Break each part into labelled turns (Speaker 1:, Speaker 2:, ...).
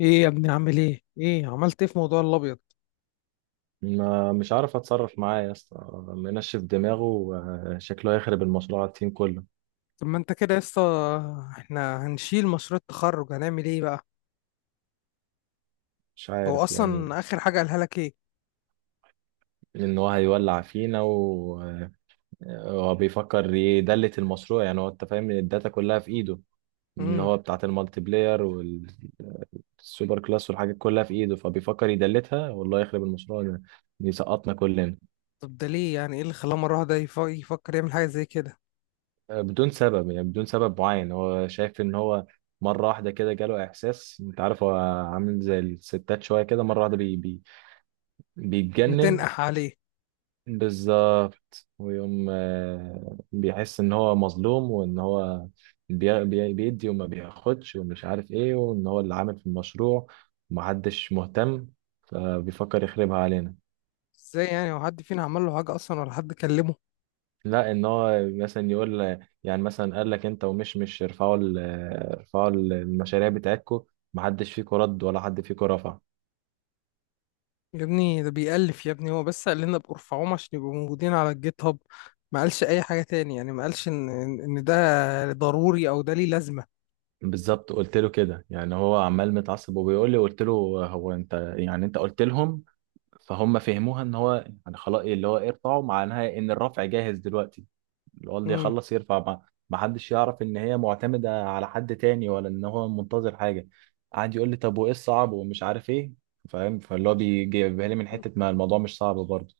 Speaker 1: ايه يا ابني، عامل ايه؟ ايه عملت ايه في موضوع الابيض؟
Speaker 2: ما مش عارف اتصرف معاه يا اسطى. منشف دماغه. شكله هيخرب المشروع على التيم كله.
Speaker 1: طب ما انت كده يا اسطى. احنا هنشيل مشروع التخرج، هنعمل ايه بقى؟
Speaker 2: مش
Speaker 1: هو
Speaker 2: عارف يعني.
Speaker 1: اصلا اخر حاجه قالها لك ايه؟
Speaker 2: ان هو هيولع فينا، وهو بيفكر يدلت المشروع. يعني هو انت فاهم إن الداتا كلها في ايده، ان
Speaker 1: امم
Speaker 2: هو بتاعت المالتي بلاير والسوبر كلاس والحاجات كلها في ايده، فبيفكر يدلتها والله يخرب المشروع ده، يسقطنا كلنا.
Speaker 1: طب ده ليه؟ يعني ايه اللي خلاه مره واحده يفكر يعمل حاجه زي كده؟
Speaker 2: بدون سبب، يعني بدون سبب معين. هو شايف ان هو مرة واحدة كده جاله إحساس، أنت عارف هو عامل زي الستات شوية كده، مرة واحدة بيتجنن.
Speaker 1: متنقح عليه.
Speaker 2: بالظبط. ويقوم بيحس ان هو مظلوم وان هو بيدي وما بياخدش ومش عارف ايه، وان هو اللي عامل في المشروع ومحدش مهتم، فبيفكر يخربها علينا.
Speaker 1: ازاي يعني؟ هو حد فينا عمل له حاجه اصلا ولا حد كلمه؟
Speaker 2: لا، ان هو مثلا يقول، يعني مثلا قال لك انت، ومش مش ارفعوا المشاريع بتاعتكم، محدش فيكم رد ولا حد فيكم رفع.
Speaker 1: يا ابني ده بيألف، يا ابني هو بس قال لنا بارفعوهم عشان يبقوا موجودين على الجيت هاب. ما قالش اي حاجه تاني، يعني ما قالش ان ان إن ده ضروري او ده ليه لازمه.
Speaker 2: بالظبط، قلت له كده. يعني هو عمال متعصب وبيقول لي، قلت له هو انت، يعني انت قلت لهم فهم فهموها ان هو يعني خلاص، إيه اللي هو ارفعوا، معناها ان الرفع جاهز دلوقتي، اللي هو اللي
Speaker 1: امم
Speaker 2: يخلص يرفع. ما حدش يعرف ان هي معتمده على حد تاني، ولا ان هو منتظر حاجه. قعد يقول لي طب وايه الصعب ومش عارف ايه، فاهم؟ فاللي هو بيجيبها لي من حته ما الموضوع مش صعب برضه.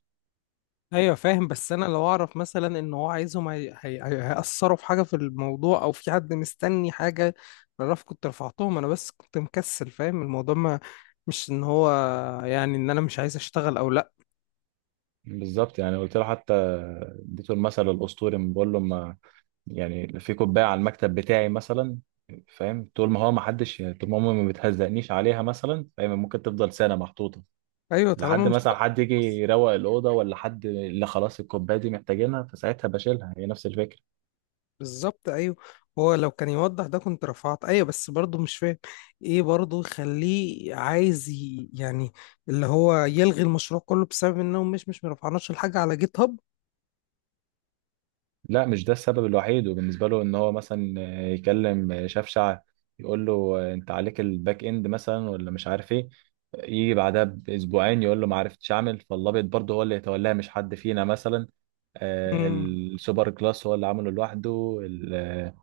Speaker 1: ايوه فاهم، بس انا لو اعرف مثلا ان هو عايزهم هيأثروا في حاجه في الموضوع او في حد مستني حاجه، بعرف، كنت رفعتهم انا بس كنت مكسل. فاهم الموضوع؟ ما مش ان هو يعني، ان انا مش عايز اشتغل او لا.
Speaker 2: بالظبط، يعني قلت له، حتى اديته المثل الاسطوري، بقول له ما يعني في كوبايه على المكتب بتاعي مثلا، فاهم؟ طول ما هو، ما حدش، طول ما امي ما بتهزقنيش عليها مثلا، فاهم؟ ممكن تفضل سنه محطوطه
Speaker 1: ايوه، طالما
Speaker 2: لحد
Speaker 1: مش
Speaker 2: مثلا حد يجي يروق الأوضة، ولا حد اللي خلاص الكوباية دي محتاجينها، فساعتها بشيلها. هي نفس الفكرة.
Speaker 1: بالظبط. ايوه هو لو كان يوضح ده كنت رفعت، ايوه بس برضه مش فاهم ايه برضه يخليه عايز يعني اللي هو يلغي المشروع كله بسبب انهم مش مرفعناش الحاجه على جيت هاب.
Speaker 2: لا، مش ده السبب الوحيد. وبالنسبة له إن هو مثلا يكلم شفشع، يقول له أنت عليك الباك إند مثلا ولا مش عارف إيه، يجي بعدها بأسبوعين يقول له ما عرفتش أعمل، فاللابط برضه هو اللي يتولاها، مش حد فينا مثلا.
Speaker 1: مم.
Speaker 2: السوبر كلاس هو اللي عمله لوحده.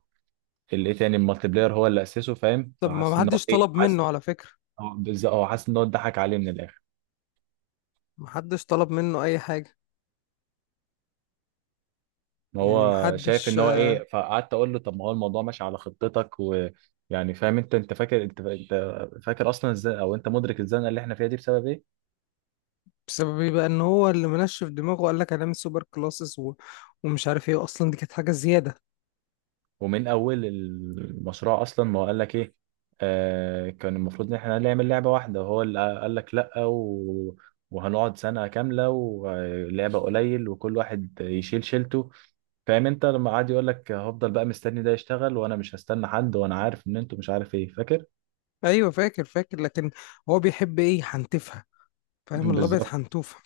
Speaker 2: الايه تاني، المالتي بلاير، هو اللي أسسه، فاهم؟
Speaker 1: طب
Speaker 2: فحاسس
Speaker 1: ما
Speaker 2: إن هو
Speaker 1: حدش
Speaker 2: إيه،
Speaker 1: طلب
Speaker 2: حاسس.
Speaker 1: منه على فكره،
Speaker 2: هو بالظبط، هو حاسس إن هو اتضحك عليه من الآخر.
Speaker 1: محدش طلب منه اي حاجه،
Speaker 2: ما
Speaker 1: يعني
Speaker 2: هو شايف
Speaker 1: محدش.
Speaker 2: ان هو ايه. فقعدت اقول له طب ما هو الموضوع ماشي على خطتك ويعني، فاهم؟ انت فاكر، انت فاكر اصلا ازاي، او انت مدرك الزنقه اللي احنا فيها دي بسبب ايه؟
Speaker 1: بسبب ايه بقى؟ ان هو اللي منشف دماغه وقال لك هنعمل سوبر كلاسز ومش عارف ايه، اصلا دي كانت حاجه زياده.
Speaker 2: ومن اول المشروع اصلا ما هو قال لك ايه. آه كان المفروض ان احنا نعمل لعبه واحده، وهو اللي قال لك لا، وهنقعد سنه كامله ولعبه قليل وكل واحد يشيل شيلته. فاهم؟ انت لما قعد يقول لك هفضل بقى مستني ده يشتغل وانا مش هستنى حد، وانا عارف ان انتوا مش عارف ايه، فاكر؟
Speaker 1: ايوه فاكر، فاكر، لكن هو بيحب ايه؟ حنتفها، فاهم؟ الابيض
Speaker 2: بالظبط.
Speaker 1: حنتوفه.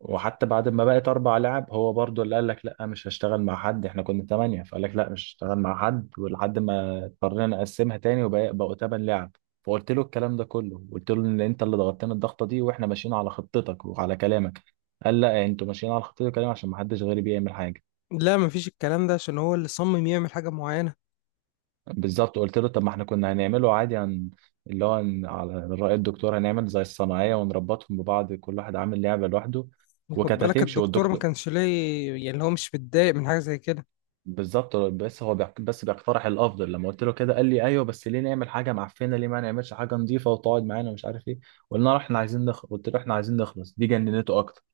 Speaker 2: وحتى بعد ما بقت اربع لعب، هو برضو اللي قال لك لا، مش هشتغل مع حد. احنا كنا ثمانية، فقال لك لا مش هشتغل مع حد، ولحد ما اضطرينا نقسمها تاني وبقوا ثمان لعب. فقلت له الكلام ده كله، قلت له ان انت اللي ضغطتنا الضغطة دي، واحنا ماشيين على خطتك وعلى كلامك. قال لا، انتوا ماشيين على خطتي وكلامي عشان ما حدش غيري بيعمل حاجة.
Speaker 1: لا مفيش الكلام ده، عشان هو اللي صمم يعمل حاجه معينه.
Speaker 2: بالظبط، قلت له طب ما احنا كنا هنعمله عادي، هن... اللي هو هن- على رأي الدكتور، هنعمل زي الصناعية ونربطهم ببعض، كل واحد عامل لعبة لوحده،
Speaker 1: وخد
Speaker 2: وكانت
Speaker 1: بالك
Speaker 2: هتمشي
Speaker 1: الدكتور ما
Speaker 2: والدكتور.
Speaker 1: كانش ليه، يعني اللي هو مش متضايق من حاجه زي كده.
Speaker 2: بالظبط، بس هو بيق- بس بيقترح الافضل. لما قلت له كده، قال لي ايوه بس ليه نعمل حاجه معفنه، ليه ما نعملش حاجه نظيفه وتقعد معانا ومش عارف ايه. قلنا له احنا عايزين نخلص، قلت له احنا عايزين نخلص، دي جننته اكتر.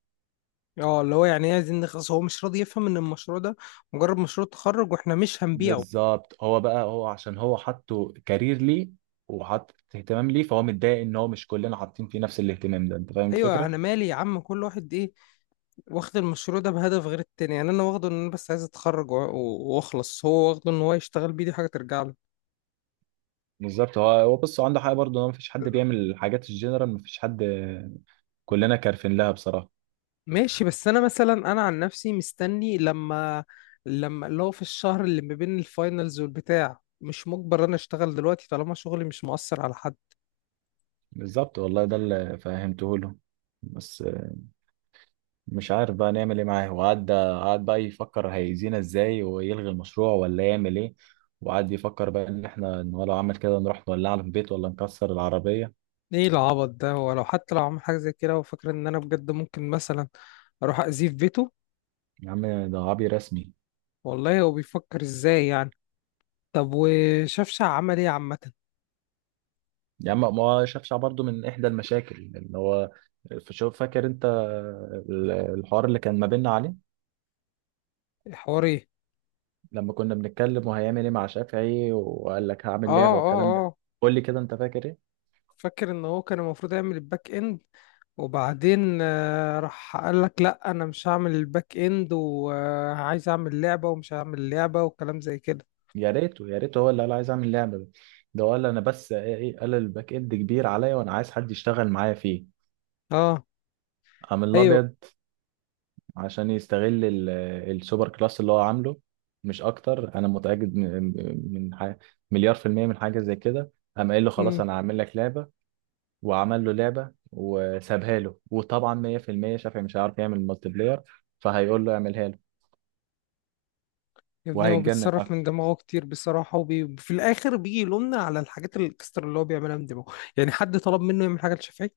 Speaker 1: اه، اللي هو يعني ايه عايزين نخلص؟ هو مش راضي يفهم ان المشروع ده مجرد مشروع تخرج واحنا مش هنبيعه.
Speaker 2: بالظبط. هو بقى هو عشان هو حطه كارير ليه، وحط اهتمام ليه، فهو متضايق ان هو مش كلنا حاطين فيه نفس الاهتمام ده. انت فاهم
Speaker 1: ايوه
Speaker 2: الفكره؟
Speaker 1: انا مالي يا عم، كل واحد ايه، واخد المشروع ده بهدف غير التاني، يعني انا واخده ان انا بس عايز اتخرج واخلص، هو واخده ان هو يشتغل بيه، دي حاجه ترجع له.
Speaker 2: بالظبط. هو بص، هو عنده حق برضه، هو مفيش حد بيعمل الحاجات الجنرال، مفيش حد، كلنا كارفين لها بصراحه.
Speaker 1: ماشي، بس انا مثلا، انا عن نفسي مستني لما لما اللي هو في الشهر اللي ما بين الفاينلز والبتاع، مش مجبر انا اشتغل دلوقتي طالما شغلي مش مؤثر على حد.
Speaker 2: بالظبط والله، ده اللي فهمته له. بس مش عارف بقى نعمل ايه معاه. وقعد بقى يفكر هيأذينا ازاي، ويلغي المشروع ولا يعمل ايه. وقعد يفكر بقى ان احنا، إن هو لو عمل كده نروح نولعه في البيت ولا نكسر العربية.
Speaker 1: ايه العبط ده؟ ولو حتى لو عمل حاجه زي كده وفاكر ان انا بجد ممكن مثلا اروح اذيه في بيته.
Speaker 2: يا عم ده عبي رسمي.
Speaker 1: والله هو بيفكر ازاي يعني؟ طب وشفشع عمل ايه عامه؟
Speaker 2: يا عم ما هو شافش برضه، من احدى المشاكل اللي هو، شوف، فاكر انت الحوار اللي كان ما بيننا عليه؟
Speaker 1: الحوار ايه؟
Speaker 2: لما كنا بنتكلم وهيعمل ايه مع شافعي، وقال لك
Speaker 1: اه،
Speaker 2: هعمل لعبة
Speaker 1: اه،
Speaker 2: والكلام ده،
Speaker 1: اه
Speaker 2: قول لي كده، انت فاكر ايه؟
Speaker 1: فاكر ان هو كان المفروض يعمل الباك اند، وبعدين راح قال لك لا انا مش هعمل الباك اند وعايز اعمل لعبة ومش هعمل لعبة وكلام زي كده.
Speaker 2: يا ريته، يا ريته هو اللي قال عايز اعمل لعبه ده. ده هو قال انا بس ايه، قال الباك اند كبير عليا وانا عايز حد يشتغل معايا فيه.
Speaker 1: اه.
Speaker 2: قام
Speaker 1: ايوه.
Speaker 2: الابيض عشان يستغل السوبر كلاس اللي هو عامله، مش اكتر. انا متاكد من من مليار في الميه من حاجه زي كده. قام قايل له خلاص
Speaker 1: امم
Speaker 2: انا هعمل لك لعبه، وعمل له لعبه وسابها له. وطبعا 100% شافعي مش هيعرف يعمل مالتي بلاير، فهيقول له اعملها له.
Speaker 1: يا ابني هو
Speaker 2: وهيتجنن.
Speaker 1: بيتصرف من دماغه كتير بصراحة، وفي الاخر بيجي يلومنا على الحاجات الاكسترا اللي هو بيعملها من دماغه، يعني حد طلب منه يعمل حاجة لشافعي؟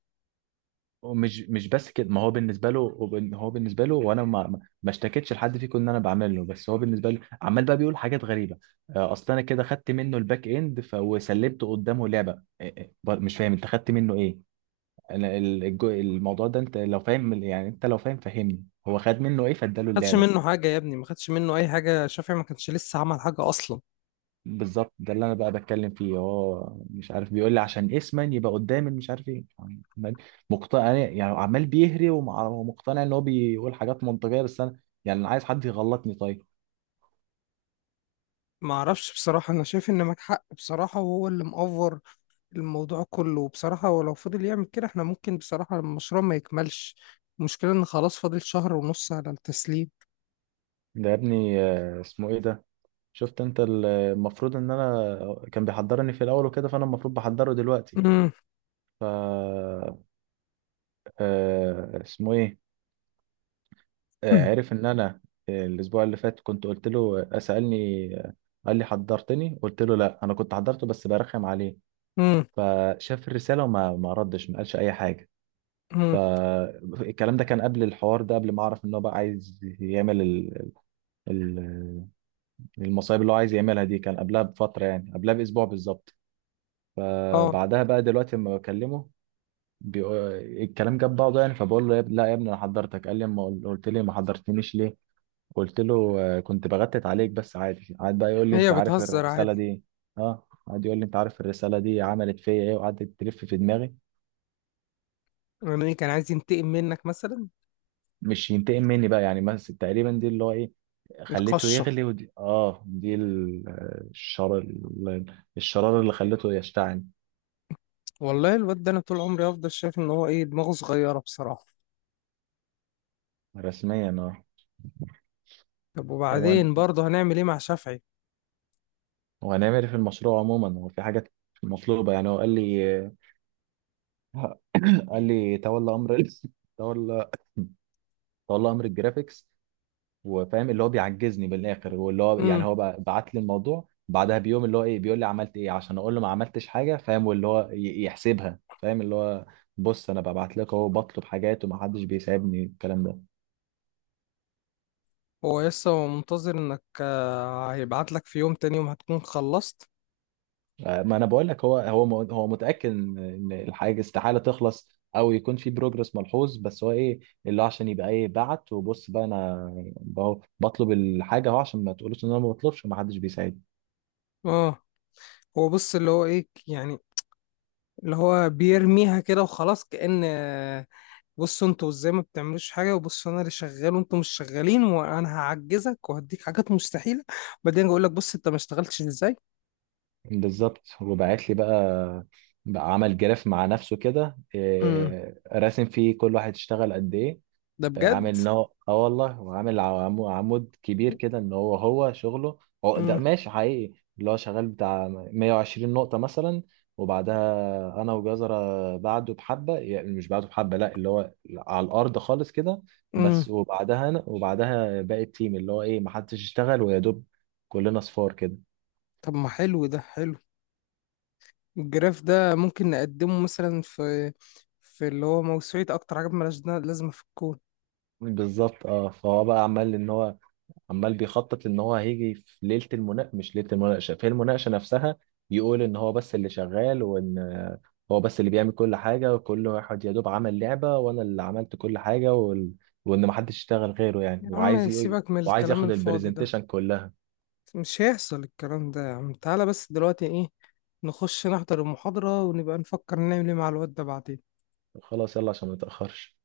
Speaker 2: ومش مش بس كده، ما هو بالنسبه له هو هو بالنسبه له، وانا ما اشتكيتش لحد فيكم ان انا بعمل له، بس هو بالنسبه له عمال بقى بيقول حاجات غريبه. اصل انا كده خدت منه الباك اند وسلبت قدامه لعبه. مش فاهم، انت خدت منه ايه؟ انا الموضوع ده انت لو فاهم، يعني انت لو فاهم فهمني، هو خد منه ايه فاداله
Speaker 1: ما خدش
Speaker 2: اللعبه؟
Speaker 1: منه حاجة يا ابني، ما خدش منه اي حاجة، شافعي ما كانش لسه عمل حاجة اصلا.
Speaker 2: بالظبط، ده اللي انا بقى بتكلم فيه. هو مش عارف، بيقول لي عشان اسما يبقى قدام مش عارف ايه. عمال مقتنع، يعني يعني عمال بيهري ومقتنع ان هو بيقول حاجات منطقيه، بس انا يعني انا عايز حد يغلطني طيب.
Speaker 1: ما اعرفش بصراحة، انا شايف ان معاك حق بصراحة، وهو اللي مأفور الموضوع كله بصراحة، ولو فضل يعمل كده احنا ممكن بصراحة المشروع ما يكملش. المشكلة ان خلاص فاضل شهر ونص على التسليم.
Speaker 2: ده يا ابني اسمه ايه ده. شفت انت المفروض ان انا كان بيحضرني في الاول وكده، فانا المفروض بحضره دلوقتي.
Speaker 1: مم.
Speaker 2: ف آه، اسمه ايه،
Speaker 1: مم.
Speaker 2: عرف ان انا، الاسبوع اللي فات كنت قلت له، سالني، قال لي حضرتني، قلت له لا انا كنت حضرته بس برخم عليه.
Speaker 1: مم.
Speaker 2: فشاف الرسالة وما ما ردش، ما قالش أي حاجة.
Speaker 1: مم.
Speaker 2: فالكلام ده كان قبل الحوار ده، قبل ما أعرف إن هو بقى عايز يعمل ال- المصايب اللي هو عايز يعملها دي. كان قبلها بفترة، يعني قبلها بأسبوع بالظبط.
Speaker 1: اه.
Speaker 2: بعدها بقى دلوقتي لما بكلمه الكلام جاب بعضه يعني، فبقول له لا يا ابني انا حضرتك، قال لي ما قل- قلت لي ما حضرتنيش ليه؟ قلت له كنت بغتت عليك بس عادي. قعد بقى يقول لي انت
Speaker 1: هي
Speaker 2: عارف
Speaker 1: بتهزر
Speaker 2: الرساله
Speaker 1: عادي.
Speaker 2: دي، اه قعد يقول لي انت عارف الرساله دي عملت فيا ايه، وقعدت تلف في دماغي.
Speaker 1: يعني كان عايز ينتقم منك مثلا؟
Speaker 2: مش ينتقم مني بقى يعني، بس تقريبا دي اللي هو ايه، خليته
Speaker 1: القشة.
Speaker 2: يغلي. ودي اه دي الشر الشرارة اللي خليته يشتعل.
Speaker 1: والله الواد ده، انا طول عمري هفضل شايف ان هو ايه، دماغه صغيرة بصراحة.
Speaker 2: رسميا اه.
Speaker 1: طب
Speaker 2: طب
Speaker 1: وبعدين برضه هنعمل ايه مع شافعي؟
Speaker 2: وهنعمل إيه في المشروع عموما؟ هو في حاجات مطلوبة، يعني هو قال لي، قال لي تولى امر ال- تولى تولى امر الجرافيكس، وفاهم اللي هو بيعجزني بالاخر. واللي هو يعني
Speaker 1: مم.
Speaker 2: هو بقى بعت لي الموضوع بعدها بيوم، اللي هو ايه بيقول لي عملت ايه، عشان اقول له ما عملتش حاجه، فاهم؟ واللي هو يحسبها، فاهم؟ اللي هو بص انا ببعت لك اهو بطلب حاجات ومحدش بيساعدني، الكلام ده.
Speaker 1: هو لسه هو منتظر انك هيبعت لك في يوم، تاني يوم هتكون خلصت.
Speaker 2: ما انا بقول لك، هو هو متاكد ان إن الحاجه استحاله تخلص، او يكون في بروجرس ملحوظ، بس هو ايه اللي هو عشان يبقى ايه، بعت. وبص بقى، انا بطلب الحاجه اهو عشان ما تقولوش ان انا ما بطلبش ومحدش بيساعدني.
Speaker 1: اه، هو بص، اللي هو ايه يعني، اللي هو بيرميها كده وخلاص كأن بصوا انتوا ازاي ما بتعملوش حاجة، وبصوا انا اللي شغال وانتوا مش شغالين، وانا هعجزك وهديك حاجات مستحيلة، بعدين اقول لك بص انت ما اشتغلتش ازاي.
Speaker 2: بالظبط. وبعت لي بقى، عمل جراف مع نفسه كده
Speaker 1: امم.
Speaker 2: إيه، راسم فيه كل واحد اشتغل قد ايه.
Speaker 1: ده
Speaker 2: إيه،
Speaker 1: بجد؟
Speaker 2: عامل ان هو اه والله. وعامل عمود كبير كده ان هو، هو شغله، هو ده
Speaker 1: امم.
Speaker 2: ماشي حقيقي، اللي هو شغال بتاع 120 نقطة مثلا. وبعدها انا وجزرة بعده بحبة، يعني مش بعده بحبة، لا، اللي هو على الارض خالص كده،
Speaker 1: امم.
Speaker 2: بس. وبعدها انا، وبعدها باقي التيم اللي هو ايه، محدش اشتغل، ويا دوب كلنا صفار كده.
Speaker 1: طب ما حلو، ده حلو. الجراف ده ممكن نقدمه مثلا في في اللي هو موسوعة اكتر حاجة مالهاش لازمة في الكون.
Speaker 2: بالظبط. اه فهو بقى عمال ان هو، عمال بيخطط ان هو هيجي في ليله المناقشه، مش ليله المناقشه، في المناقشه نفسها، يقول ان هو بس اللي شغال، وان آه، هو بس اللي بيعمل كل حاجه، وكل واحد يا دوب عمل لعبه، وانا اللي عملت كل حاجه وان محدش يشتغل غيره يعني.
Speaker 1: يا عم سيبك من
Speaker 2: وعايز
Speaker 1: الكلام
Speaker 2: ياخد
Speaker 1: الفاضي ده،
Speaker 2: البرزنتيشن كلها.
Speaker 1: مش هيحصل الكلام ده يا عم. تعالى بس دلوقتي، ايه، نخش نحضر المحاضرة ونبقى نفكر نعمل ايه مع الواد ده بعدين.
Speaker 2: خلاص يلا عشان ما تاخرش.